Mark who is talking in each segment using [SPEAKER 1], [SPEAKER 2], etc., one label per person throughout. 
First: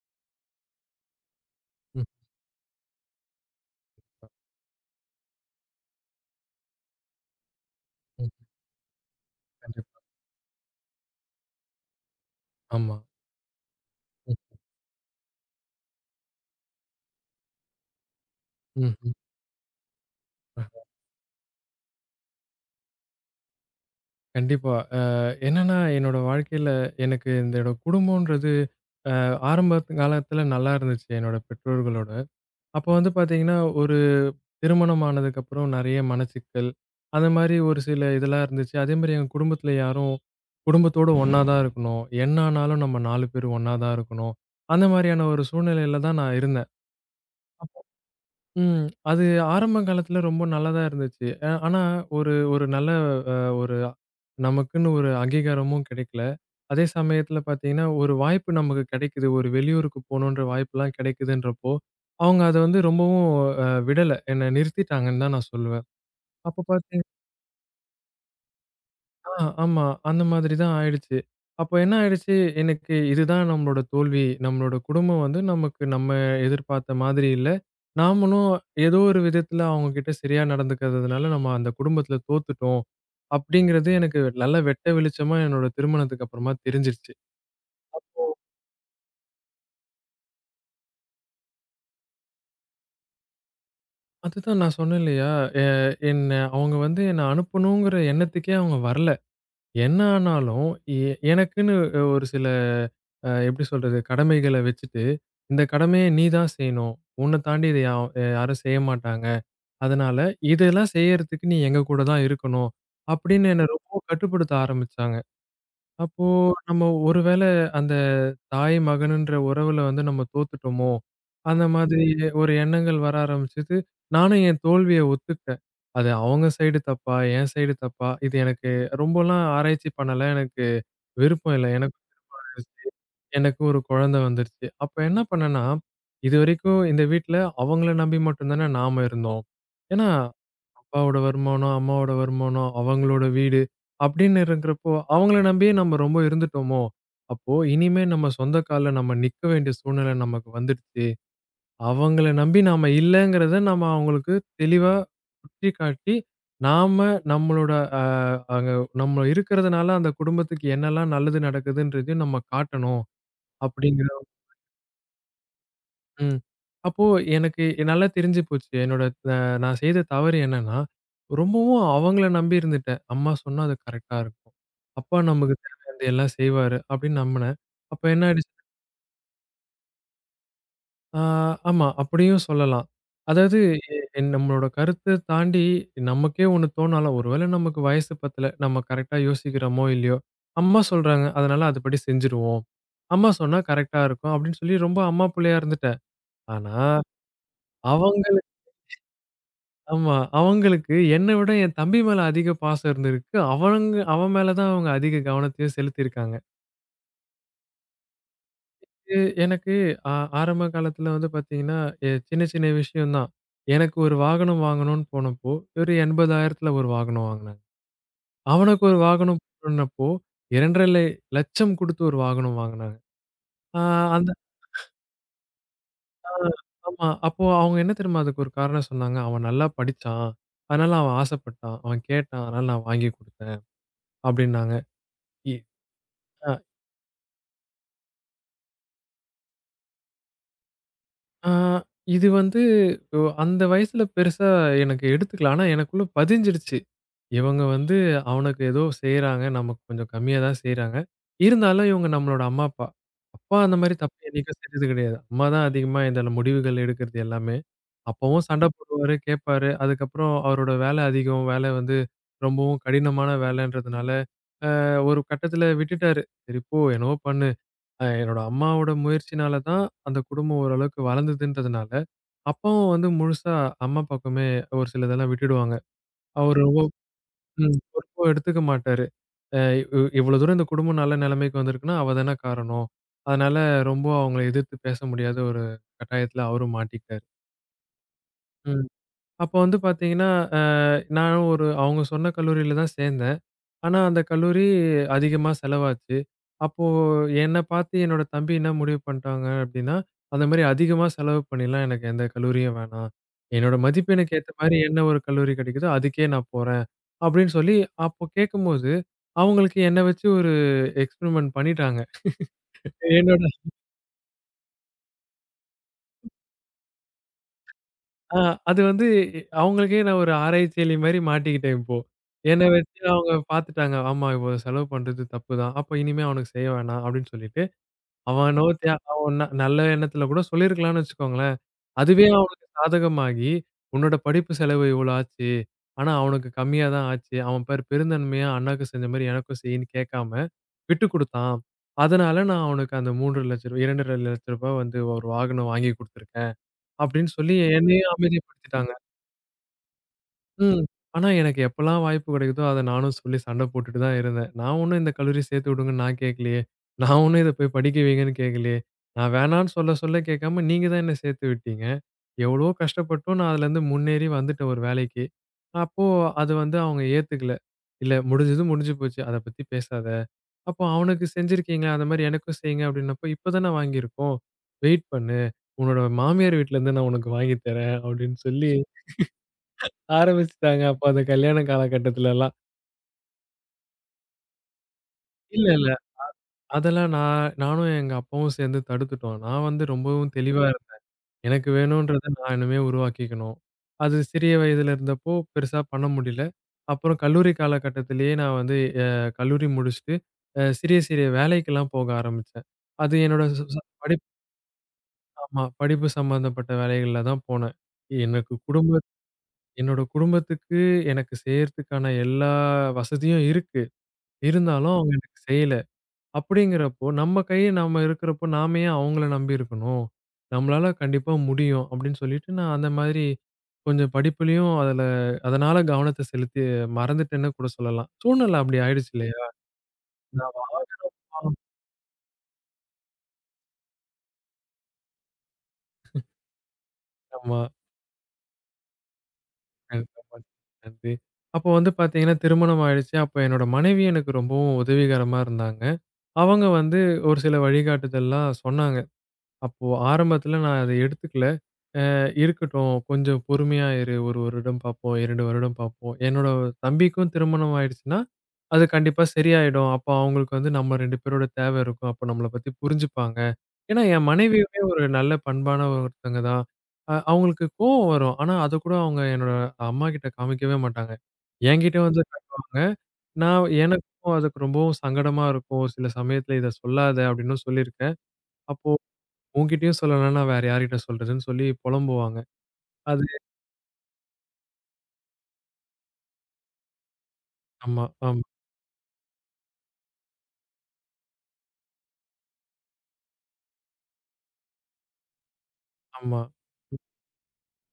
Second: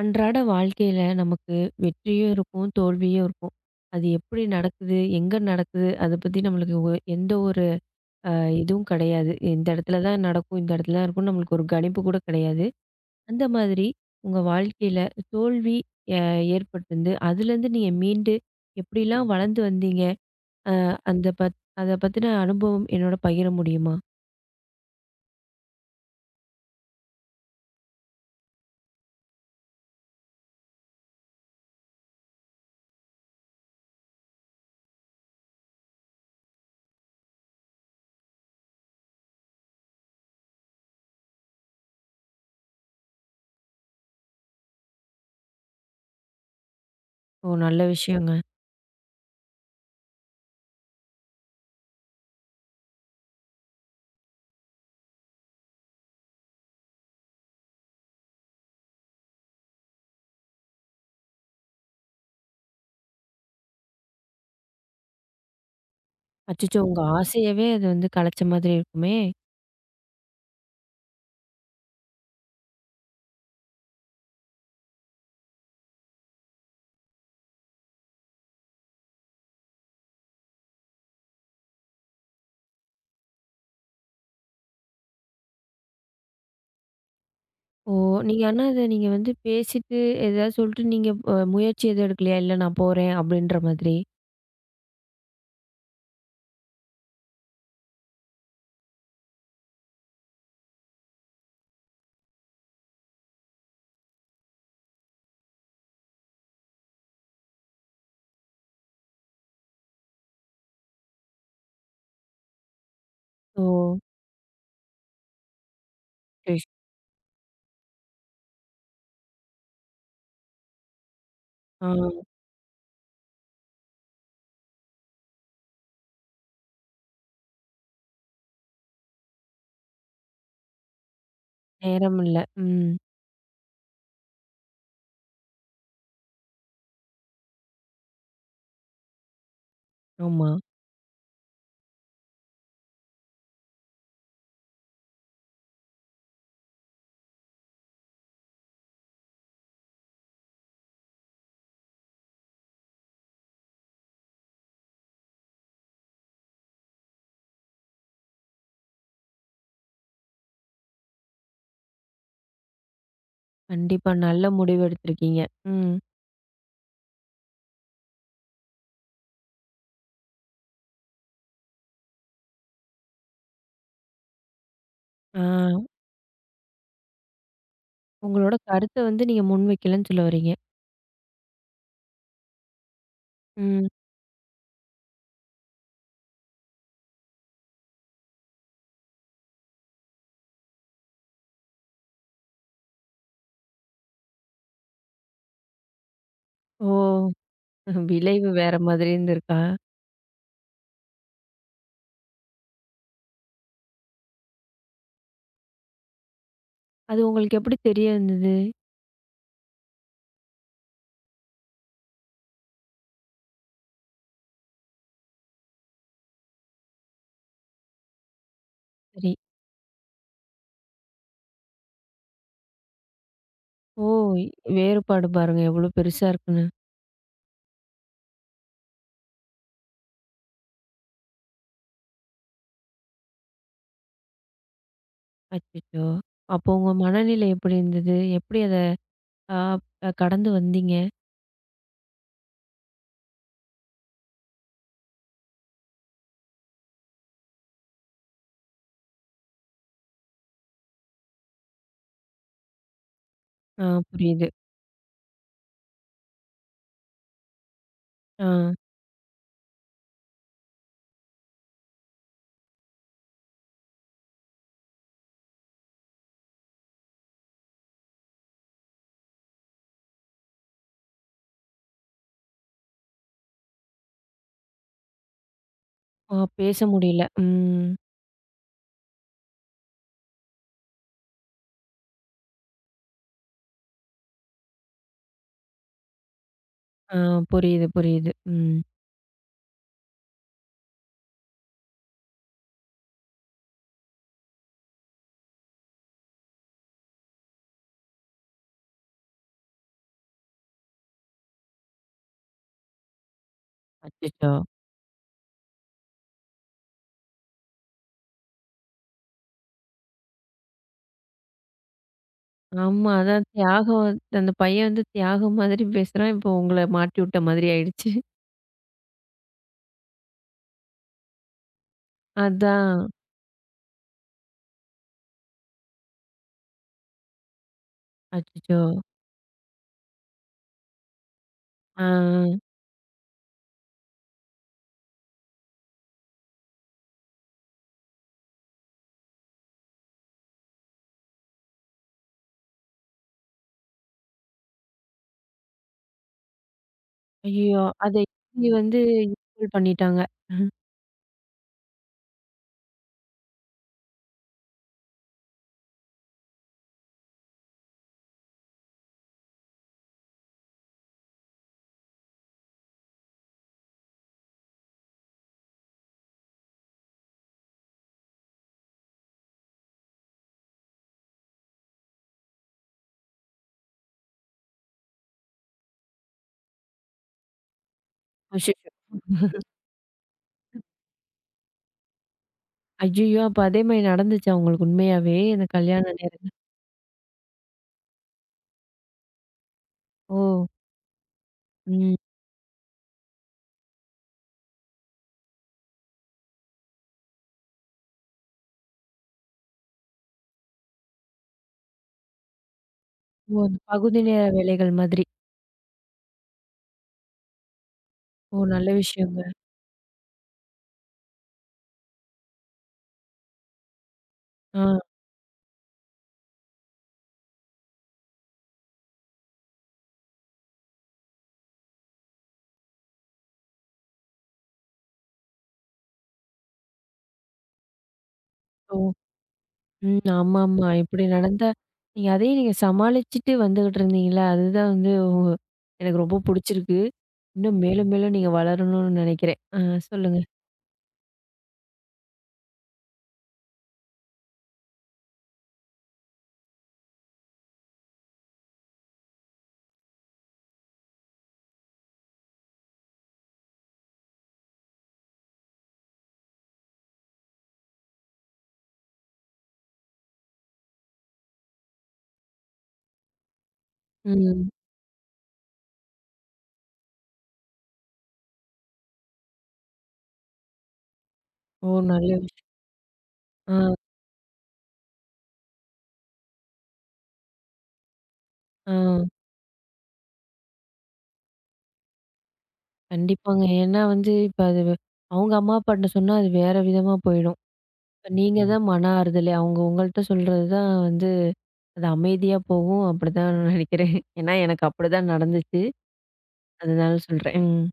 [SPEAKER 1] அன்றாட வாழ்க்கையில நமக்கு
[SPEAKER 2] ம்,
[SPEAKER 1] வெற்றியும் இருக்கும், தோல்வியும் இருக்கும். அது எப்படி நடக்குது? எங்க நடக்குது? அத பத்தி நம்மளுக்கு எந்த ஒரு
[SPEAKER 2] ம்.
[SPEAKER 1] அ இதுவும் கிடையாது. இந்த
[SPEAKER 2] கண்டிப்பா.
[SPEAKER 1] இடத்துல தான் நடக்கும், இந்த இடத்துல தான் இருக்கும்னு நம்மளுக்கு ஒரு கணிப்பு கூட கிடையாது.
[SPEAKER 2] ஆமா.
[SPEAKER 1] அந்த மாதிரி
[SPEAKER 2] ம்,
[SPEAKER 1] உங்க வாழ்க்கையில தோல்வி அ ஏற்பட்டிருந்து, அதுலேருந்து நீங்க மீண்டு
[SPEAKER 2] ம், ம்.
[SPEAKER 1] எப்படிலாம் வளர்ந்து வந்தீங்க?
[SPEAKER 2] அ
[SPEAKER 1] அ அந்த பத் அத பத்தின அனுபவம் என்னோட பகிர முடியுமா?
[SPEAKER 2] கண்டிப்பா. என்னன்னா, என்னோட வாழ்க்கையில எனக்கு என்னோட குடும்பம்ன்றது அ ஆரம்ப காலத்துல நல்லா இருந்துச்சு, என்னோட பெற்றோர்களோட. அப்போ வந்து பாத்தீங்கன்னா, ஒரு திருமணம் ஆனதுக்கப்புறம் நெறைய மனச்சிக்கல், அந்த மாரி ஒரு சில இதெல்லாம் இருந்துச்சு. அதே மாரி எங்க குடும்பத்துல யாரும் குடும்பத்தோட ஒண்ணா தான் இருக்கணும். என்ன ஆனாலும் நம்ம 4 பேரும் ஒண்ணா தான் இருக்கணும். அந்த மாரியான ஒரு சூழ்நிலையில தான் நான் இருந்தேன்.
[SPEAKER 1] ஓ! நல்ல விஷயங்க.
[SPEAKER 2] ம். அது ஆரம்ப காலத்துல ரொம்ப நல்லா தான் இருந்துச்சு. ஆனா ஒரு ஒரு நல்ல அ ஒரு நமக்குன்னு ஒரு அங்கீகாரமும் கிடைக்கல. அதே சமயத்துல பார்த்தீங்கன்னா, ஒரு வாய்ப்பு நமக்கு கிடைக்குது. ஒரு வெளியூருக்கு போணுன்ற வாய்ப்புலாம் கிடைக்குதுன்றப்போ, அவங்க அத வந்து ரொம்பவும் விடல. என்ன நிறுத்திட்டாங்கன்னு தான் நான் சொல்லுவேன். அப்ப
[SPEAKER 1] அச்சச்சோ! உங்க
[SPEAKER 2] பார்த்தீங்கன்னா
[SPEAKER 1] ஆசையவே அது வந்து கலைச்ச மாதிரி இருக்குமே!
[SPEAKER 2] ஆமா. அந்த மாதிரி தான் ஆயிடுச்சு. அப்ப என்ன ஆயிடுச்சு, எனக்கு இதுதான் நம்மளோட தோல்வி. நம்மளோட குடும்பம் வந்து நமக்கு நம்ம எதிர்பார்த்த மாதிரி இல்ல. நாமளும் ஏதோ ஒரு விதத்துல அவங்க கிட்ட சரியா நடந்துக்காததுனால, நம்ம அந்த குடும்பத்துல தோத்துட்டோம். அப்படிங்கிறது எனக்கு நல்ல வெட்ட வெளிச்சமா என்னோட திருமணத்துக்கு அப்புறமா தெரிஞ்சிருச்சு.
[SPEAKER 1] ஓ! நீங்க ஆனா அத நீங்க வந்து பேசிட்டு, எதாவது சொல்லிட்டு நீங்க முயற்சி எதுவும் எடுக்கலையா? "இல்ல நான் போறேன்" அப்படின்ற மாதிரி.
[SPEAKER 2] அதுதான் நான் சொன்னேன் இல்லையா, எ என்ன அவங்க வந்து என்ன அனுப்பணுங்கிற எண்ணத்துக்கே அவங்க வரல. என்ன ஆனாலும், எ எனக்குன்னு ஒரு சில எப்படி சொல்றது? கடமைகள வச்சுட்டு, இந்த கடமைய நீ தான் செய்யணும். உன்ன தாண்டி இத யா யாரும் செய்ய மாட்டாங்க. அதனால இதெல்லாம் செய்யறதுக்கு நீ எங்க கூட தான் இருக்கணும். அப்படின்னு என்ன
[SPEAKER 1] ஓ!
[SPEAKER 2] ரொம்ப கட்டுப்படுத்த ஆரம்பிச்சாங்க. அப்போ
[SPEAKER 1] சரி, சரி.
[SPEAKER 2] நம்ம ஒரு வேள அந்த தாய் மகனுன்ற உறவுல வந்து நம்ம தோத்துட்டோமோ! அந்த
[SPEAKER 1] ஆ,
[SPEAKER 2] மாதிரி ஒரு எண்ணங்கள் வர ஆரம்பிச்சது. நானும் என் தோல்விய ஒத்துக்கிட்டேன். அது அவங்க சைடு தப்பா? என் சைடு தப்பா? இது எனக்கு ரொம்பலாம் ஆராய்ச்சி பண்ணல. எனக்கு விருப்பம் இல்ல. எனக்கு
[SPEAKER 1] நேரம் இல்ல. ம்.
[SPEAKER 2] எனக்கு ஒரு குழந்தை வந்துருச்சு. அப்ப என்ன பண்ணேன்னா, இதுவரைக்கும் இந்த வீட்ல அவங்கள நம்பி மட்டும் தானே நாம இருந்தோம். ஏன்னா,
[SPEAKER 1] ஆமா.
[SPEAKER 2] அப்பாவோட வருமானம், அம்மாவோட வருமானம், அவங்களோட வீடு அப்படின்னு இருக்கிறப்போ, அவங்கள நம்பியே நம்ம ரொம்ப இருந்துட்டோமோ! அப்போ இனிமே நம்ம சொந்த கால்ல நம்ம நிக்க வேண்டிய சூழ்நிலை நமக்கு வந்துடுச்சு. அவங்கள நம்பி நாம இல்லங்கிறத நம்ம அவங்களுக்கு தெளிவா சுட்டிக்காட்டி, நாம நம்மளோட அ அங்க நம்ம இருக்கிறதுனால அந்த குடும்பத்துக்கு என்னெல்லாம் நல்லது நடக்குதுன்றதையும் நம்ம காட்டணும். அப்படிங்கிற
[SPEAKER 1] கண்டிப்பா. நல்ல முடிவு எடுத்திருக்கீங்க. ம்.
[SPEAKER 2] ம். அப்போ எனக்கு நல்லா தெரிஞ்சு போச்சு. என்னோட அ நான் செய்த தவறு என்னன்னா, ரொம்பவும் அவங்கள நம்பி இருந்துட்டேன். அம்மா சொன்னா அது கரெக்ட்டா இருக்கும். அப்பா
[SPEAKER 1] ஆ,
[SPEAKER 2] நமக்கு தேவையானது எல்லாம் செய்வாரு அப்படின்னு நம்பினேன். அப்ப என்ன ஆயிடுச்சு
[SPEAKER 1] உங்களோட கருத்த வந்து நீங்க முன்வைக்கலன்னு சொல்ல வர்றீங்க.
[SPEAKER 2] ஆ ஆமா அப்படியும் சொல்லலாம். அதாவது
[SPEAKER 1] ம்.
[SPEAKER 2] எ என் நம்மளோட கருத்த தாண்டி நமக்கே ஒண்ணு தோணாலும், ஒருவேளை நமக்கு வயசு பத்தல, நம்ம கரெக்ட்டா யோசிக்கிறோமோ இல்லையோ, அம்மா சொல்றாங்க அதனால அதுபடி செஞ்சுருவோம். அம்மா சொன்னா கரெக்ட்டா இருக்கும் அப்படின்னு சொல்லி ரொம்ப அம்மா புள்ளையா இருந்துட்டேன். ஆனா,
[SPEAKER 1] ஓ!
[SPEAKER 2] அவங்கள
[SPEAKER 1] விளைவு வேற மாதிரி இருந்திருக்கா?
[SPEAKER 2] ஆமா. அவங்களுக்கு என்ன விட என் தம்பி மேல அதிக பாசம் இருந்திருக்கு. அவங்க அவன் மேல தான் அவங்க அதிக கவனத்தையும் செலுத்தியிருக்காங்க.
[SPEAKER 1] அது உங்களுக்கு எப்படி தெரிய வந்தது?
[SPEAKER 2] இது எனக்கு ஆ ஆரம்ப காலத்துல வந்து பார்த்தீங்கன்னா, சின்ன சின்ன விஷயம் தான். எனக்கு ஒரு வாகனம் வாங்கணும்னு போனப்போ, ஒரு 80,000த்துல ஒரு வாகனம் வாங்குனாங்க. அவனுக்கு ஒரு
[SPEAKER 1] சரி.
[SPEAKER 2] வாகனம் வாங்குனப்போ 2,50,000 குடுத்து ஒரு வாகனம் வாங்குனாங்க. ஆ
[SPEAKER 1] ஓ!
[SPEAKER 2] அந்த
[SPEAKER 1] வேறுபாடு பாருங்க எவ்வளோ பெருசா
[SPEAKER 2] ஆ
[SPEAKER 1] இருக்குன்னு.
[SPEAKER 2] ஆமா. அப்போ அவங்க என்ன தெரியுமா அதுக்கு ஒரு காரணம் சொன்னாங்க. "அவன் நல்லா படிச்சான். அதனால அவன் ஆசைப்பட்டான். அவன் கேட்டான். அதனால நான் வாங்கி குடுத்தேன்." அப்படின்னாங்க. இ
[SPEAKER 1] அச்சச்சோ!
[SPEAKER 2] ஆ.
[SPEAKER 1] அப்போ உங்க மனநிலை எப்படி இருந்தது? எப்படி அத கடந்து வந்தீங்க?
[SPEAKER 2] ஆ, இது வந்து அந்த வயசுல பெருசா எனக்கு எடுத்துக்கல. ஆனா எனக்குள்ள பதிஞ்சிடுச்சு. இவங்க வந்து அவனுக்கு ஏதோ செய்றாங்க. நமக்கு கொஞ்சம் கம்மியா தான் செய்றாங்க. இருந்தாலும் இவங்க நம்மளோட அம்மா, அப்பா. அப்பா அந்த
[SPEAKER 1] ஆ,
[SPEAKER 2] மாரி தப்பு
[SPEAKER 1] புரியுது.
[SPEAKER 2] என்னைக்கும் செஞ்சது கிடையாது. அம்மா தான் அதிகமா இந்த முடிவுகள் எடுக்கிறது எல்லாமே.
[SPEAKER 1] ஆ.
[SPEAKER 2] அப்பவும் சண்டை போடுவாரு, கேட்பாரு. அதுக்கப்புறம் அவரோட வேலை அதிகம். வேலை வந்து ரொம்பவும் கடினமான வேலைன்றதுனால, ஒரு கட்டத்துல விட்டுட்டாரு. சரி போ! என்னவோ பண்ணு. என்னோட அம்மாவோட முயற்சினால தான் அந்த குடும்பம் ஓரளவுக்கு வளர்ந்ததுன்றதுனால, அப்பாவும் வந்து முழுசா அம்மா பக்கமே ஒரு சிலதெல்லாம் விட்டுடுவாங்க.
[SPEAKER 1] ஆ,
[SPEAKER 2] அவரு
[SPEAKER 1] பேச முடியல. ம்.
[SPEAKER 2] பொறுப்பும் எடுத்துக்க மாட்டாரு. அ இவ் இவ்வளோ தூரம் இந்த குடும்பம் நல்ல நிலைமைக்கு வந்திருக்குன்னா, அவ தானே காரணம். அதனால ரொம்ப அவங்கள எதிர்த்து பேச முடியாத ஒரு கட்டாயத்துல அவரும்
[SPEAKER 1] ஆ,
[SPEAKER 2] மாட்டிக்கிட்டாரு.
[SPEAKER 1] புரியுது, புரியுது. ம்.
[SPEAKER 2] ம். அப்போ வந்து பார்த்தீங்கன்னா, அ நானும் ஒரு அவங்க சொன்ன கல்லூரியில தான் சேர்ந்தேன். ஆனா, அந்த கல்லூரி அதிகமா செலவாச்சு. அப்போ என்ன பார்த்து என்னோட தம்பி என்ன முடிவு பண்ட்டாங்க அப்படின்னா, அந்த மாரி அதிகமா செலவு பண்ணிலாம் எனக்கு எந்த கல்லூரியும் வேணாம். என்னோட மதிப்பெண்ணுக்கு ஏத்த
[SPEAKER 1] அச்சச்சோ!
[SPEAKER 2] மாரி என்ன ஒரு கல்லூரி கிடைக்குதோ அதுக்கே நான் போறேன். அப்படின்னு சொல்லி அப்போ கேட்கும்போது, அவங்களுக்கு என்ன வச்சு ஒரு எக்ஸ்பெரிமெண்ட் பண்ணிட்டாங்க.
[SPEAKER 1] ஆமா. அதான்
[SPEAKER 2] என்னோட
[SPEAKER 1] தியாகம். அந்த பையன் வந்து தியாகம் மாதிரி பேசுறான். இப்போ உங்கள மாட்டி விட்ட மாதிரி ஆயிடுச்சு.
[SPEAKER 2] ஆ அது வந்து அவங்களுக்கே நான் ஒரு ஆராய்ச்சியாளி மாரி மாட்டிக்கிட்டேன் இப்போ. என்ன வச்சு
[SPEAKER 1] அதான்.
[SPEAKER 2] அவங்க பார்த்துட்டாங்க. ஆமா இவ்வளோ செலவு பண்றது தப்பு தான். அப்ப இனிமே அவனுக்கு செய்ய வேணாம் அப்படின்னு சொல்லிட்டு, அவன் என்னவோ
[SPEAKER 1] அச்சச்சோ!
[SPEAKER 2] தியா அவன் ந நல்ல எண்ணத்துல கூட சொல்லியிருக்கலாம்னு வச்சுக்கோங்களேன்.
[SPEAKER 1] ஆ.
[SPEAKER 2] அதுவே அவனுக்கு சாதகமாகி, உன்னோட படிப்பு செலவு இவ்வளோ ஆச்சு. ஆனா அவனுக்கு கம்மியா தான் ஆச்சு. அவன் பாரு பெருந்தன்மையா அண்ணாக்கு செஞ்ச மாரி எனக்கும் செய்ன்னு கேட்காம விட்டுக் குடுத்தான். அதனால நான் அவனுக்கு அந்த ரூ. 3,00,000 ரூ. 2,200,000 வந்து ஒரு வாகனம் வாங்கி குடுத்துருக்கேன் அப்படின்னு சொல்லி
[SPEAKER 1] ஐயய்யோ!
[SPEAKER 2] என்னையும்
[SPEAKER 1] அத எப்படி
[SPEAKER 2] அமைதிப்படுத்திட்டாங்க.
[SPEAKER 1] வந்து ஈக்குவல் பண்ணிட்டாங்க?
[SPEAKER 2] ம். ஆனா, எனக்கு எப்பலாம் வாய்ப்பு கிடைக்குதோ, அத நானும் சொல்லி சண்டை போட்டுட்டு தான் இருந்தேன். நான் ஒண்ணும் இந்த கல்லூரி சேர்த்து விடுங்கன்னு நான் கேட்கலையே! நான் ஒண்ணும் இத போய் படிக்க வைங்கன்னு கேட்கலையே! நான் வேணான்னு சொல்ல, சொல்ல கேட்காம நீங்க தான் என்ன சேர்த்து விட்டீங்க. எவ்வளவோ கஷ்டப்பட்டும் நான் அதுலேருந்து முன்னேறி வந்துட்டேன் ஒரு வேலைக்கு. அப்போ அது வந்து அவங்க ஏத்துக்கல. இல்ல முடிஞ்சது முடிஞ்சு போச்சு. அத பத்தி பேசாத. அப்போ அவனுக்கு செஞ்சிருக்கீங்க. அந்த மாரி எனக்கும் செய்யுங்க அப்டின்னப்போ, இப்ப தானே வாங்கியிருக்கோம். வெயிட் பண்ணு. உன்னோட மாமியார் வீட்லேருந்து நான் உனக்கு வாங்கி தரேன் அப்டின்னு சொல்லி
[SPEAKER 1] அச்சச்சோ!
[SPEAKER 2] ஆரம்பிச்சுட்டாங்க. அப்ப அந்த கல்யாண காலகட்டத்துலலாம்.
[SPEAKER 1] ஐயய்யோ! அப்ப அதே மாரி நடந்துச்சா உங்களுக்கு உண்மையாவே?
[SPEAKER 2] இல்ல,
[SPEAKER 1] அந்த
[SPEAKER 2] இல்ல.
[SPEAKER 1] கல்யாண நேரம்.
[SPEAKER 2] அதெல்லாம் நானும் எங்க அப்பாவும் சேர்ந்து தடுத்துட்டோம். நான் வந்து ரொம்பவும்
[SPEAKER 1] ஓ!
[SPEAKER 2] தெளிவா இருந்தேன். எனக்கு
[SPEAKER 1] ம்.
[SPEAKER 2] வேணும்ன்றத நான் இனிமே உருவாக்கிக்கணும். அது சிறிய வயதுல இருந்தப்போ பெருசா பண்ண முடியல. அப்புறம் கல்லூரி காலகட்டத்திலேயே நான் வந்து அ கல்லூரி முடிச்சுட்டு, சிறிய, சிறிய வேலைக்கெல்லாம் போக ஆரம்பிச்சேன். அது என்னோட
[SPEAKER 1] ஓ!
[SPEAKER 2] ச
[SPEAKER 1] அந்த
[SPEAKER 2] ச
[SPEAKER 1] பகுதி
[SPEAKER 2] படிப்பு
[SPEAKER 1] நேர வேலைகள் மாதிரி.
[SPEAKER 2] ஆமா. படிப்பு சம்பந்தப்பட்ட வேலைகள்ல தான் போனேன். எனக்கு
[SPEAKER 1] ஓ! நல்ல
[SPEAKER 2] குடும்ப
[SPEAKER 1] விஷயங்க.
[SPEAKER 2] என்னோட குடும்பத்துக்கு எனக்கு செய்யறதுக்கான எல்லா வசதியும் இருக்கு. இருந்தாலும் அவங்க
[SPEAKER 1] ஆ.
[SPEAKER 2] எனக்கு செய்யல. அப்படிங்கிறப்போ, நம்ம கை நம்ம இருக்கிறப்போ, நாம ஏன் அவங்கள நம்பி இருக்கணும்? நம்மளால கண்டிப்பா முடியும் அப்படின்னு சொல்லிட்டு, நான் அந்த மாதிரி கொஞ்சம் படிப்புலயும் அதுல அதனால கவனத்த செலுத்தி மறந்துட்டேன்னு கூட சொல்லலாம். சூழ்நிலை அப்படி ஆயிடுச்சு
[SPEAKER 1] ஓ.
[SPEAKER 2] இல்லையா?
[SPEAKER 1] ம்.
[SPEAKER 2] நான் வா-
[SPEAKER 1] ஆமாமா. இப்படி நடந்தா நீங்க அதையும் நீங்க சமாளிச்சுட்டு வந்துகிட்டு இருந்தீங்கல்ல, அதுதான் வந்து எனக்கு ரொம்ப புடிச்சிருக்கு.
[SPEAKER 2] ஆமா.
[SPEAKER 1] இன்னும் மேலும் மேலும் நீங்க வளரணும்னு நெனைக்கிறேன். ஆ,
[SPEAKER 2] கண்டிப்பா.
[SPEAKER 1] சொல்லுங்க.
[SPEAKER 2] அது. அப்போ வந்து பார்த்தீங்கன்னா, திருமணம் ஆயிடுச்சு. அப்போ என்னோட மனைவி எனக்கு ரொம்பவும் உதவிகரமா இருந்தாங்க. அவங்க வந்து ஒரு சில வழிகாட்டுதல்லாம் சொன்னாங்க. அப்போ ஆரம்பத்தில நான் அத எடுத்துக்கல. அ இருக்கட்டும். கொஞ்சம் பொறுமையா இரு. 1 வருடம் பார்ப்போம், 2 வருடம் பார்ப்போம். என்னோட தம்பிக்கும் திருமணம் ஆயிடுச்சுன்னா, அது கண்டிப்பா சரியாயிடும். அப்போ அவங்களுக்கு வந்து நம்ம 2 பேரோட தேவை இருக்கும். அப்போ நம்மள பத்தி புரிஞ்சுப்பாங்க. ஏன்னா, என்
[SPEAKER 1] ம்.
[SPEAKER 2] மனைவியுமே ஒரு நல்ல பண்பான ஒருத்தவங்க தான். அவங்களுக்கு கோவம் வரும். ஆனா, அத கூட அவங்க என்னோட அம்மாகிட்ட காமிக்கவே மாட்டாங்க.
[SPEAKER 1] ஓ!
[SPEAKER 2] என்கிட்ட வந்து
[SPEAKER 1] நல்ல விஷயம்.
[SPEAKER 2] காட்டுவாங்க.
[SPEAKER 1] ஆ,
[SPEAKER 2] எனக்கும் அதுக்கு ரொம்பவும் சங்கடமா இருக்கும். சில சமயத்தில இத சொல்லாத அப்படின்னும் சொல்லியிருக்கேன். அப்போ
[SPEAKER 1] ஆ.
[SPEAKER 2] உன்கிட்டயும் சொல்லலன்னா, வேற யார்கிட்ட சொல்றதுன்னு சொல்லி புலம்புவாங்க. அது
[SPEAKER 1] கண்டிப்பாங்க. ஏன்னா வந்து இப்ப அது அவங்க அம்மா அப்பாட்ட சொன்னா அது வேற விதமா போயிடும்.
[SPEAKER 2] ஆமா,
[SPEAKER 1] இப்ப
[SPEAKER 2] ஆமா,
[SPEAKER 1] நீங்க ம். தான் மன ஆறுதலே. அவங்க உங்கள்ட்ட சொல்றது தான் வந்து அது அமைதியா போகும். அப்படிதான் நெனைக்கிறேன். ஏன்னா எனக்கு அப்படிதான் நடந்துச்சு.
[SPEAKER 2] ஆமா.
[SPEAKER 1] அதனால சொல்றேன். ம்.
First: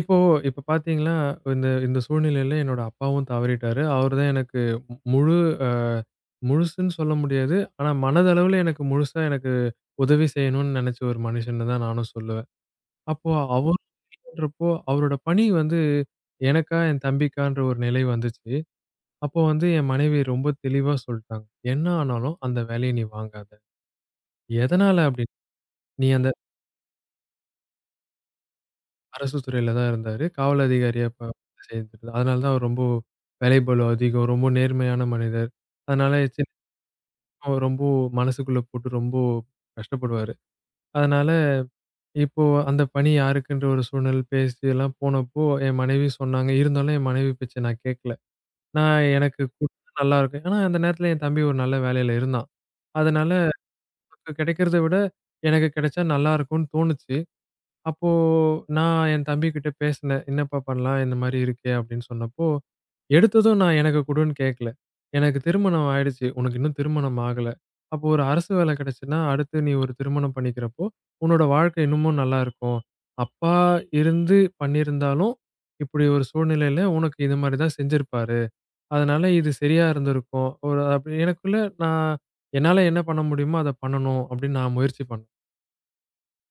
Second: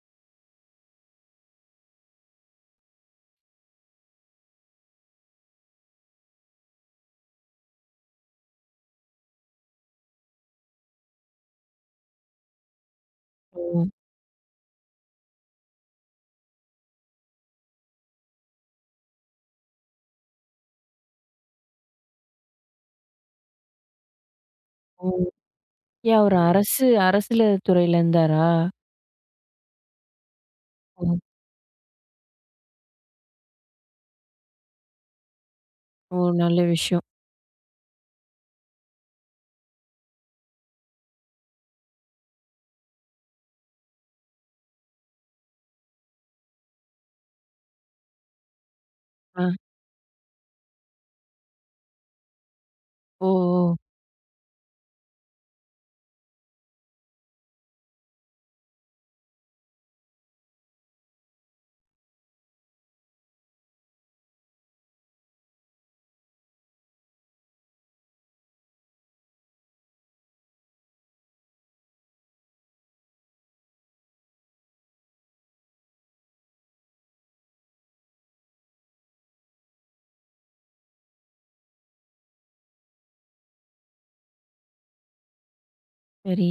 [SPEAKER 2] இப்போ இப்ப பார்த்தீங்கன்னா, இந்த இந்த சூழ்நிலையில என்னோட அப்பாவும் தவறிட்டாரு. அவரு தான் எனக்கு மு முழு அ முழுசுன்னு சொல்ல முடியாது. ஆனா மனதளவுல எனக்கு முழுசா எனக்கு உதவி செய்யணும்னு நெனச்ச ஒரு மனுஷன்னு தான் நானும் சொல்லுவேன். அப்போ
[SPEAKER 1] ஓ!
[SPEAKER 2] அவருன்றப்போ அவரோட பணி வந்து எனக்கா, என் தம்பிக்கான்ற ஒரு நிலை வந்துச்சு. அப்போ வந்து என் மனைவி ரொம்ப தெளிவா சொல்ட்டாங்க. "என்ன ஆனாலும் அந்த வேலைய நீ வாங்காத. எதனால
[SPEAKER 1] ஓ!
[SPEAKER 2] அப்டின்னா, நீ
[SPEAKER 1] ஏன்
[SPEAKER 2] அந்த"
[SPEAKER 1] அவரு அரசுல துறையில இருந்தாரா?
[SPEAKER 2] அரசு துறையில தான் இருந்தாரு. காவல் அதிகாரியா
[SPEAKER 1] ஓ.
[SPEAKER 2] சேர்ந்து அதனால தான் அவர் ரொம்ப வேலைப்பளு அதிகம். ரொம்ப நேர்மையான மனிதர். அதனால
[SPEAKER 1] ஓ!
[SPEAKER 2] சின்ன
[SPEAKER 1] நல்ல விஷயம்.
[SPEAKER 2] ரொம்ப மனசுக்குள்ள போட்டு ரொம்ப கஷ்டப்படுவாரு. அதனால இப்போ அந்த பணி யாருக்குன்ற ஒரு சூழ்நிலை பேசி எல்லாம் போனப்போ என் மனைவி சொன்னாங்க. இருந்தாலும் என் மனைவி பேச்ச நான் கேட்கல. நான் எனக்கு
[SPEAKER 1] ஆ.
[SPEAKER 2] குடுத்தா நல்லாருக்கும். ஆனா அந்த நேரத்துல என் தம்பி ஒரு நல்ல வேலையில இருந்தான்.
[SPEAKER 1] ஓ!
[SPEAKER 2] அதனால
[SPEAKER 1] ஓ!
[SPEAKER 2] அவனுக்கு கிடைக்கிறத விட எனக்கு கிடைச்சா நல்லாருக்கும்னு தோணுச்சு. அப்போ நான் என் தம்பிகிட்ட பேசினேன். "என்னப்பா பண்ணலாம்? இந்த மாரி இருக்கே" அப்படின்னு சொன்னப்போ, எடுத்ததும் நான் எனக்கு குடுன்னு கேட்கல. "எனக்கு திருமணம் ஆயிடுச்சு. உனக்கு இன்னும் திருமணம் ஆகல. அப்போ ஒரு அரசு வேலை கிடைச்சுன்னா, அடுத்து நீ ஒரு திருமணம் பண்ணிக்கிறப்போ, உன்னோட வாழ்க்கை இன்னமும் நல்லா இருக்கும். அப்பா இருந்து பண்ணியிருந்தாலும், இப்படி ஒரு சூழ்நிலையில உனக்கு இது மாரி தான் செஞ்சிருப்பாரு. அதனால இது சரியா இருந்திருக்கும்." ஒரு அப்படி எனக்குள்ள நான் என்னால என்ன பண்ண முடியுமோ அத பண்ணணும் அப்படின்னு நான் முயற்சி பண்ணேன்.
[SPEAKER 1] சரி.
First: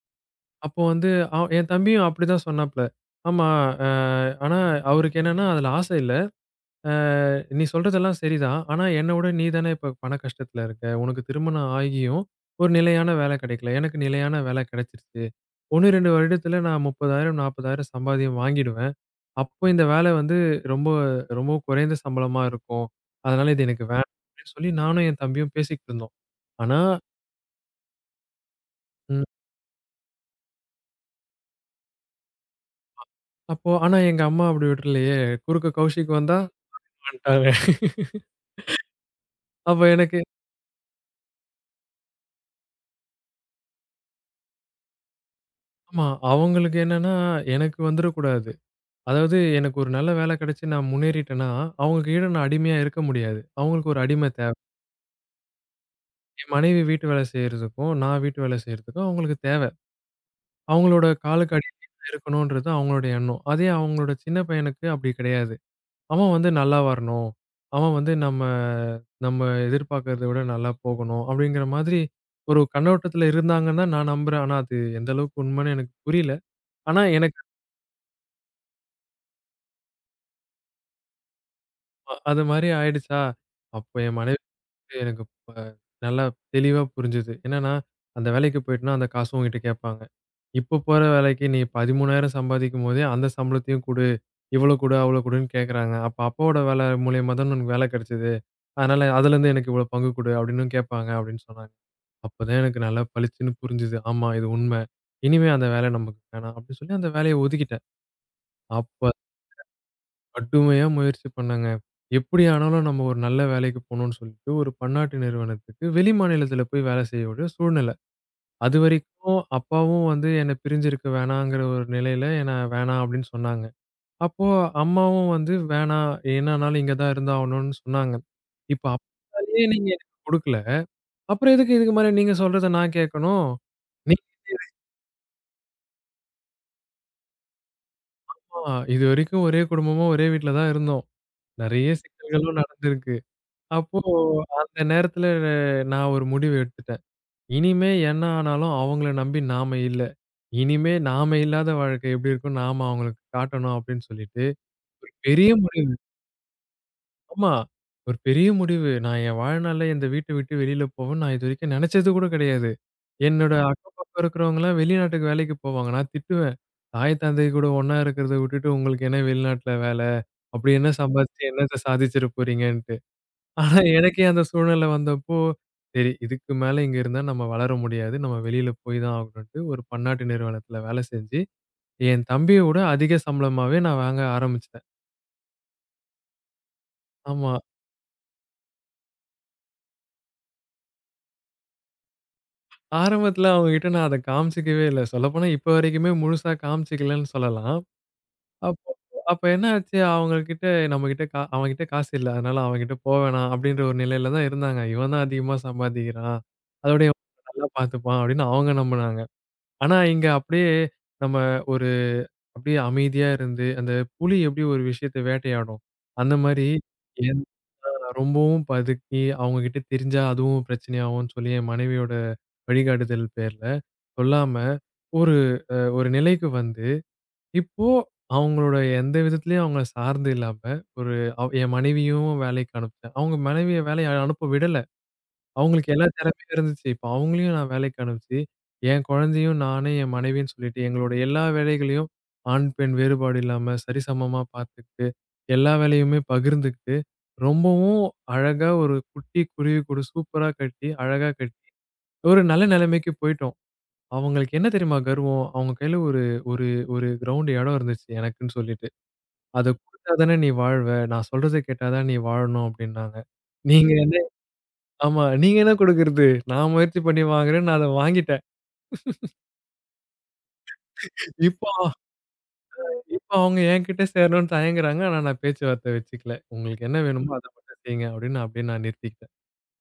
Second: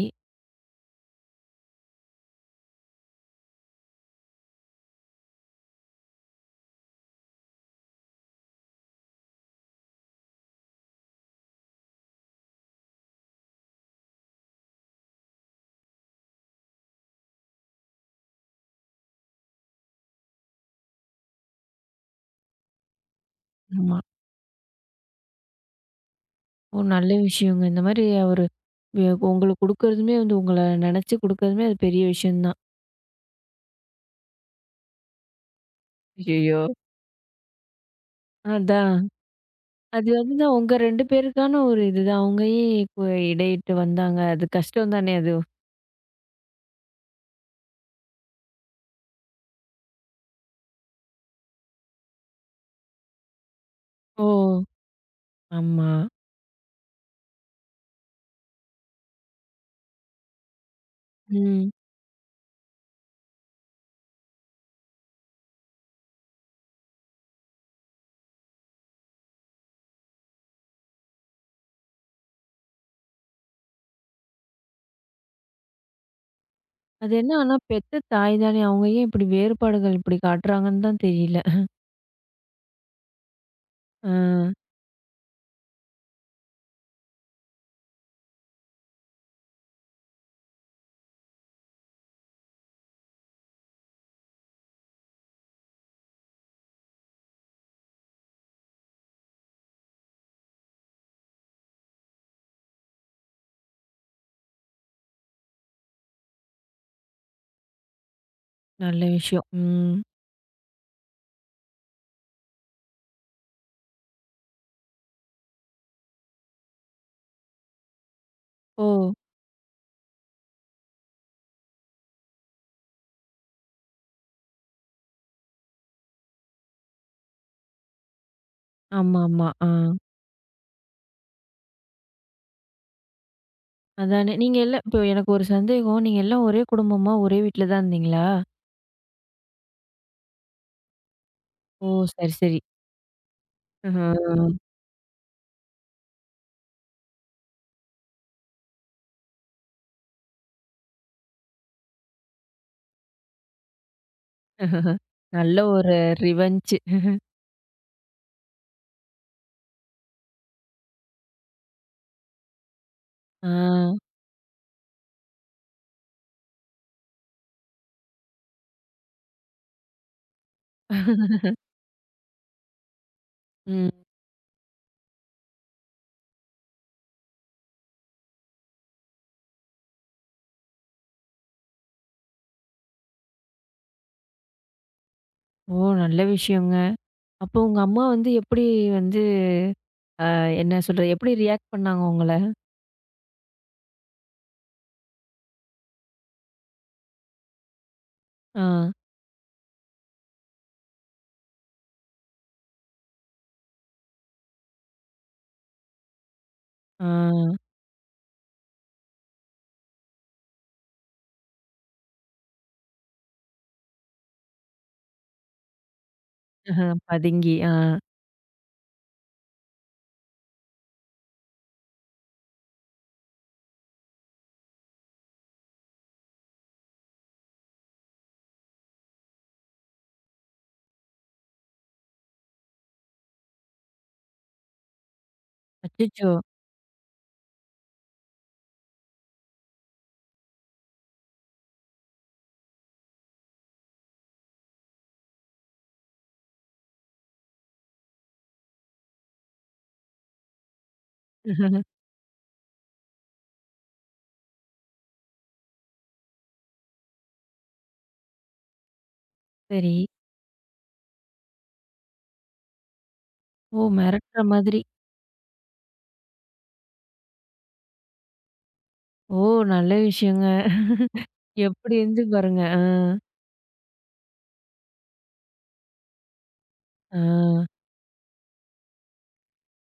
[SPEAKER 2] அப்போ வந்து என் தம்பியும் அப்படிதான் சொன்னாப்ல. ஆமா. அ ஆனா அவருக்கு என்னன்னா அதுல ஆசை இல்ல. அ நீ சொல்றதெல்லாம் சரிதான். ஆனா என்ன விட நீ தானே இப்ப பண கஷ்டத்துல இருக்க. உனக்கு திருமணம் ஆகியும் ஒரு நிலையான வேலை கிடைக்கல. எனக்கு நிலையான வேலை கிடைச்சிருச்சு. 1, 2 வருடத்துல நான் 30,000 40,000 சம்பாதியம் வாங்கிடுவேன். அப்போ இந்த வேலை வந்து ரொம்ப ரொம்ப குறைந்த சம்பளமா இருக்கும். அதனால இது எனக்கு
[SPEAKER 1] ஆமா.
[SPEAKER 2] வேணாம் அப்படின்னு சொல்லி நானும் என் தம்பியும் பேசிக்கிட்டு இருந்தோம்.
[SPEAKER 1] ஓ!
[SPEAKER 2] ஆனா
[SPEAKER 1] நல்ல விஷயங்க. இந்த மாரி அவரு
[SPEAKER 2] ம்
[SPEAKER 1] உங்களுக்கு குடுக்குறதுமே வந்து உங்கள நெனச்சு குடுக்குறதுமே அது பெரிய விஷயம் தான்.
[SPEAKER 2] அப்போ ஆனா எங்க அம்மா அப்படி விடலையே. குறுக்க கௌஷிக் வந்தா
[SPEAKER 1] ஐயய்யோ!
[SPEAKER 2] வந்துட்டாங்க.
[SPEAKER 1] அதான்.
[SPEAKER 2] அப்ப
[SPEAKER 1] அது
[SPEAKER 2] எனக்கு
[SPEAKER 1] அதுதான் உங்க 2 பேருக்கான ஒரு இதுதான். அவங்க ஏன் இடையிட்டு வந்தாங்க? அது கஷ்டம் தானே அது.
[SPEAKER 2] ஆமா. அவங்களுக்கு என்னன்னா, எனக்கு வந்துறக்கூடாது. அதாவது எனக்கு ஒரு நல்ல வேலை கிடைச்சு நான் முன்னேறிட்டேன்னா, அவங்க கீழ நான் அடிமையா இருக்க முடியாது. அவங்களுக்கு ஒரு
[SPEAKER 1] ஓ!
[SPEAKER 2] அடிமை தேவ.
[SPEAKER 1] ஆமா.
[SPEAKER 2] என் மனைவி வீட்டு வேலை செய்றதுக்கும், நான் வீட்டு வேலை செய்றதுக்கும் அவங்களுக்கு தேவ. அவங்களோட காலுக்கு
[SPEAKER 1] ம்.
[SPEAKER 2] அடிமையா இருக்கணும்ன்றது அவங்களோட எண்ணம். அதே அவங்களோட சின்ன பையனுக்கு அப்படி கிடையாது. அவன் வந்து நல்லா வரணும். அவன் வந்து நம்ம நம்ம எதிர்பார்க்கிறத விட நல்லா போகணும். அப்படிங்கிற மாதிரி ஒரு கண்ணோட்டத்துல இருந்தாங்கன்னா நான் நம்புறேன். ஆனா அது எந்த அளவுக்கு உண்மைன்னு எனக்கு புரியல. ஆனா
[SPEAKER 1] அது என்ன
[SPEAKER 2] எனக்கு
[SPEAKER 1] ஆனா பெத்த தாய் தானே. அவங்க ஏன் இப்படி வேறுபாடுகள் இப்படி காட்டுறாங்கன்னு தான் தெரியல.
[SPEAKER 2] அது மாரி ஆயிடுச்சா? அப்போ
[SPEAKER 1] ஆ.
[SPEAKER 2] என் மனைவிக்கு எனக்கு ப நல்லா தெளிவா புரிஞ்சது. என்னன்னா, அந்த வேலைக்கு போயிட்டனா அந்த காசு உன்கிட்ட கேட்பாங்க. இப்ப போற வேலைக்கு நீ 13,000 சம்பாதிக்கும்போதே அந்த சம்பளத்தையும் குடு. இவ்வளோ குடு, அவ்வளோ குடுன்னு கேட்கறாங்க. அப்ப அப்பாவோட வேலை மூலியமா தான உனக்கு வேலை கிடைச்சது. அதனால அதுலருந்து எனக்கு இவ்வளோ பங்கு குடு அப்படின்னும் கேட்பாங்க அப்படின்னு சொன்னாங்க. அப்பதான் எனக்கு நல்லா பளிச்சுன்னு புரிஞ்சுது. ஆமா இது உண்ம. இனிமே அந்த வேலை நமக்கு வேணாம் அப்படின்னு சொல்லி அந்த வேலைய ஒதுக்கிட்டேன். அப்ப
[SPEAKER 1] நல்ல விஷயம். ம்.
[SPEAKER 2] கடுமையா முயற்சி பண்ணேங்க. எப்படி ஆனாலும் நம்ம ஒரு நல்ல வேலைக்கு போணும்னு சொல்லிட்டு, ஒரு பன்னாட்டு நிறுவனத்துக்கு வெளி மாநிலத்தில போய் வேலை செய்ய வேண்டிய சூழ்நிலை.
[SPEAKER 1] ஓ!
[SPEAKER 2] அதுவரைக்கும் அப்பாவும் வந்து என்ன பிரிஞ்சிருக்க வேணாங்கிற ஒரு நிலையில என்ன வேணாம் அப்படின்னு சொன்னாங்க. அப்போ அம்மாவும் வந்து வேணாம், என்னனாலும் இங்க தான் இருந்தாகணும்னு சொன்னாங்க. இப்ப
[SPEAKER 1] ஆமாமா.
[SPEAKER 2] அப்பாவே
[SPEAKER 1] ஆ.
[SPEAKER 2] நீங்க எனக்கு குடுக்கல, அப்புறம் எதுக்கு இதுக்கு மேல நீங்க சொல்றத நான் கேட்கணும்?
[SPEAKER 1] அதானே. நீங்க எல்லாம் இப்போ எனக்கு ஒரு சந்தேகம். நீங்க எல்லாம் ஒரே குடும்பமா ஒரே வீட்ல தான் இருந்தீங்களா?
[SPEAKER 2] நீங்களும் இதுவரைக்கும் ஒரே குடும்பமா, ஒரே வீட்ல தான் இருந்தோம்.
[SPEAKER 1] ஓ!
[SPEAKER 2] நெறைய
[SPEAKER 1] சரி,
[SPEAKER 2] சிக்கல்களும்
[SPEAKER 1] சரி.
[SPEAKER 2] நடந்திருக்கு. அப்போ
[SPEAKER 1] ஆஹா.
[SPEAKER 2] அந்த நேரத்துல நான் ஒரு முடிவு எடுத்துட்டேன். இனிமே என்ன ஆனாலும் அவங்கள நம்பி நாம இல்ல. இனிமே நாம இல்லாத வாழ்க்கை எப்படி இருக்கும்னு நாம அவங்களுக்கு காட்டணும் அப்படின்னு சொல்லிட்டு, ஒரு பெரிய
[SPEAKER 1] நல்ல
[SPEAKER 2] முடிவு.
[SPEAKER 1] ஒரு ரிவெஞ்ச்.
[SPEAKER 2] ஆமா. ஒரு பெரிய முடிவு. நான் என் வாழ்நாள்ல இந்த வீட்ட விட்டு வெளியில போவேன்னு நான் இதுவரைக்கும் நெனச்சது கூட கிடையாது.
[SPEAKER 1] ஆ.
[SPEAKER 2] என்னோட அக்கம் பக்கம் இருக்கிறவங்கலாம் வெளிநாட்டுக்கு வேலைக்கு போவாங்க. நான் திட்டுவேன். தாய் தந்தை கூட ஒண்ணா இருக்கிறத விட்டுட்டு உங்களுக்கு என்ன வெளிநாட்டுல வேல? அப்படி என்ன சம்பாதிச்சு என்னத்த சாதிச்சிட போறீங்கன்ட்டு. ஆனா,
[SPEAKER 1] ம்.
[SPEAKER 2] எனக்கே அந்த சூழ்நிலை வந்தப்போ, சரி இதுக்கு மேல இங்க இருந்தா நம்ம வளர முடியாது. நம்ம வெளியில போய் தான் ஆகணும்ன்ட்டு ஒரு பன்னாட்டு நிறுவனத்துல வேலை செஞ்சு, என் தம்பிய விட அதிக சம்பளமாவே நான் வாங்க ஆரம்பிச்சுட்டேன்.
[SPEAKER 1] ஓ! நல்ல விஷயங்க.
[SPEAKER 2] ஆமா.
[SPEAKER 1] அப்போ உங்க அம்மா வந்து எப்படி வந்து அ என்ன சொல்றது? எப்படி ரியாக்ட் பண்ணாங்க உங்கள?
[SPEAKER 2] ஆரம்பத்துல அவங்ககிட்ட நான் அத காமிச்சுக்கவே இல்ல. சொல்லப்போனா இப்ப வரைக்குமே முழுசா காமிச்சுக்கலன்னு சொல்லலாம்.
[SPEAKER 1] ஆ.
[SPEAKER 2] அப்போ என்ன ஆச்சு அவங்ககிட்ட நம்மகிட்ட கா அவன்கிட்ட காசு இல்ல. அதனால அவன்கிட்ட போ வேணாம் அப்படின்ற ஒரு நிலையில தான் இருந்தாங்க. இவன் தான் அதிகமா சம்பாதிக்கிறான். அதோட
[SPEAKER 1] ஆ.
[SPEAKER 2] இவன் நல்லா பார்த்துப்பான் அப்படின்னு அவங்க நம்புனாங்க. ஆனா, இங்க அப்படியே நம்ம ஒரு அப்படியே அமைதியா இருந்து, அந்த புலி எப்படி ஒரு விஷயத்த வேட்டையாடும், அந்த மாரி என்
[SPEAKER 1] பதுங்கி. ஆ.
[SPEAKER 2] அ ரொம்பவும் பதுக்கி அவங்க கிட்ட தெரிஞ்சா அதுவும் பிரச்சனையாகும்ன்னு சொல்லி என் மனைவியோட வழிகாட்டுதல் பேர்ல சொல்லாம, ஒரு ஒரு நிலைக்கு வந்து, இப்போ அவங்களோட எந்த விதத்திலயும் அவங்கள சார்ந்து இல்லாம, ஒரு அவ் என் மனைவியும் வேலைக்கு அனுப்புனேன். அவங்க மனைவிய வேலை அனுப்ப விடல. அவங்களுக்கு எல்லா
[SPEAKER 1] அச்சச்சோ!
[SPEAKER 2] திறமையும் இருந்துச்சு. இப்ப அவங்களையும் நான் வேலைக்கு அனுப்பிச்சு, என் குழந்தையும், நானு, என் மனைவின்னு சொல்லிட்டு எங்களோட எல்லா வேலைகளையும் ஆண், பெண் வேறுபாடு இல்லாம சரிசமமா பார்த்துக்கிட்டு, எல்லா வேலையுமே பகிர்ந்துக்கிட்டு, ரொம்பவும் அழகா ஒரு குட்டி குருவி கூடு சூப்பரா கட்டி, அழகா கட்டி, ஒரு நல்ல நிலைமைக்கு போயிட்டோம். அவங்களுக்கு என்ன தெரியுமா கர்வம்? அவங்க கையில ஒரு ஒரு ஒரு கிரவுண்ட் இடம் இருந்துச்சு எனக்குன்னு சொல்லிட்டு. "அத
[SPEAKER 1] சரி.
[SPEAKER 2] குடுத்தா தானே நீ வாழ்வ. நான் சொல்றத கேட்டா தான் நீ வாழணும்" அப்படின்னாங்க.
[SPEAKER 1] ஓ!
[SPEAKER 2] நீங்க
[SPEAKER 1] மிரட்டுற மாதிரி.
[SPEAKER 2] ஆமா. நீங்க என்ன குடுக்குறது? நான் முயற்சி பண்ணி வாங்குறேன். நான் அத வாங்கிட்டேன்.
[SPEAKER 1] ஓ! நல்ல விஷயங்க.
[SPEAKER 2] இப்போ
[SPEAKER 1] எப்படி இருந்துது பாருங்க. ஆ.
[SPEAKER 2] இப்போ அவங்க என்கிட்ட சேரணும்னு தயங்குறாங்க. ஆனா நான் பேச்சுவார்த்தை வச்சுக்கல. உங்களுக்கு என்ன
[SPEAKER 1] ஆ.
[SPEAKER 2] வேணுமோ அத மட்டும் செய்யுங்க அப்படின்னு அப்படியே நான் நிறுத்திக்கிட்டேன்.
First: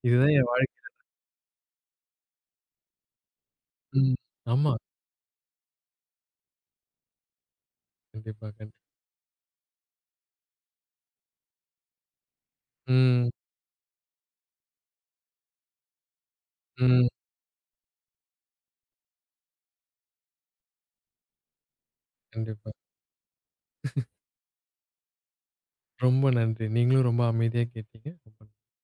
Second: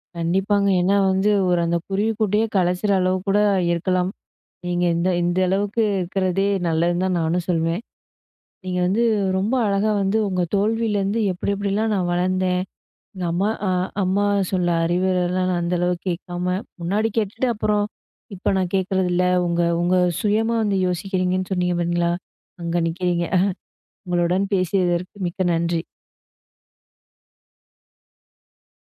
[SPEAKER 2] இதுதான் என்
[SPEAKER 1] கண்டிப்பாங்க.
[SPEAKER 2] வாழ்க்கை.
[SPEAKER 1] ஏன்னா வந்து ஒரு அந்த குருவிக்கூட்டையே கலைச்சிற அளவு கூட இருக்கலாம்.
[SPEAKER 2] ம். ஆமா.
[SPEAKER 1] நீங்க இந்த இந்த அளவுக்கு இருக்கிறதே நல்லதுன்னு தான் நானும் சொல்வேன்.
[SPEAKER 2] கண்டிப்பா,
[SPEAKER 1] நீங்க
[SPEAKER 2] கண்டிப்பா.
[SPEAKER 1] வந்து ரொம்ப அழகா வந்து உங்க தோல்வியிலேருந்து எப்படி எப்படிலாம் நான் வளர்ந்தேன். எங்க
[SPEAKER 2] ம்.
[SPEAKER 1] அம்மா அ அம்மா சொல்ல அறிவுரைலாம் நான் அந்த அளவுக்கு கேட்காம,
[SPEAKER 2] ம்.
[SPEAKER 1] முன்னாடி கேட்டுட்டு அப்புறம் இப்ப நான் கேட்கறதில்ல. உங்க உங்க சுயமா வந்து யோசிக்கிறீங்கன்னு சொன்னீங்க பார்த்தீங்களா?
[SPEAKER 2] கண்டிப்பா.
[SPEAKER 1] அங்க நிக்கிறீங்க. உங்களுடன் பேசியதற்கு மிக்க நன்றி.
[SPEAKER 2] ரொம்ப நன்றி. நீங்களும் ரொம்ப அமைதியா கேட்டீங்க. ரொம்ப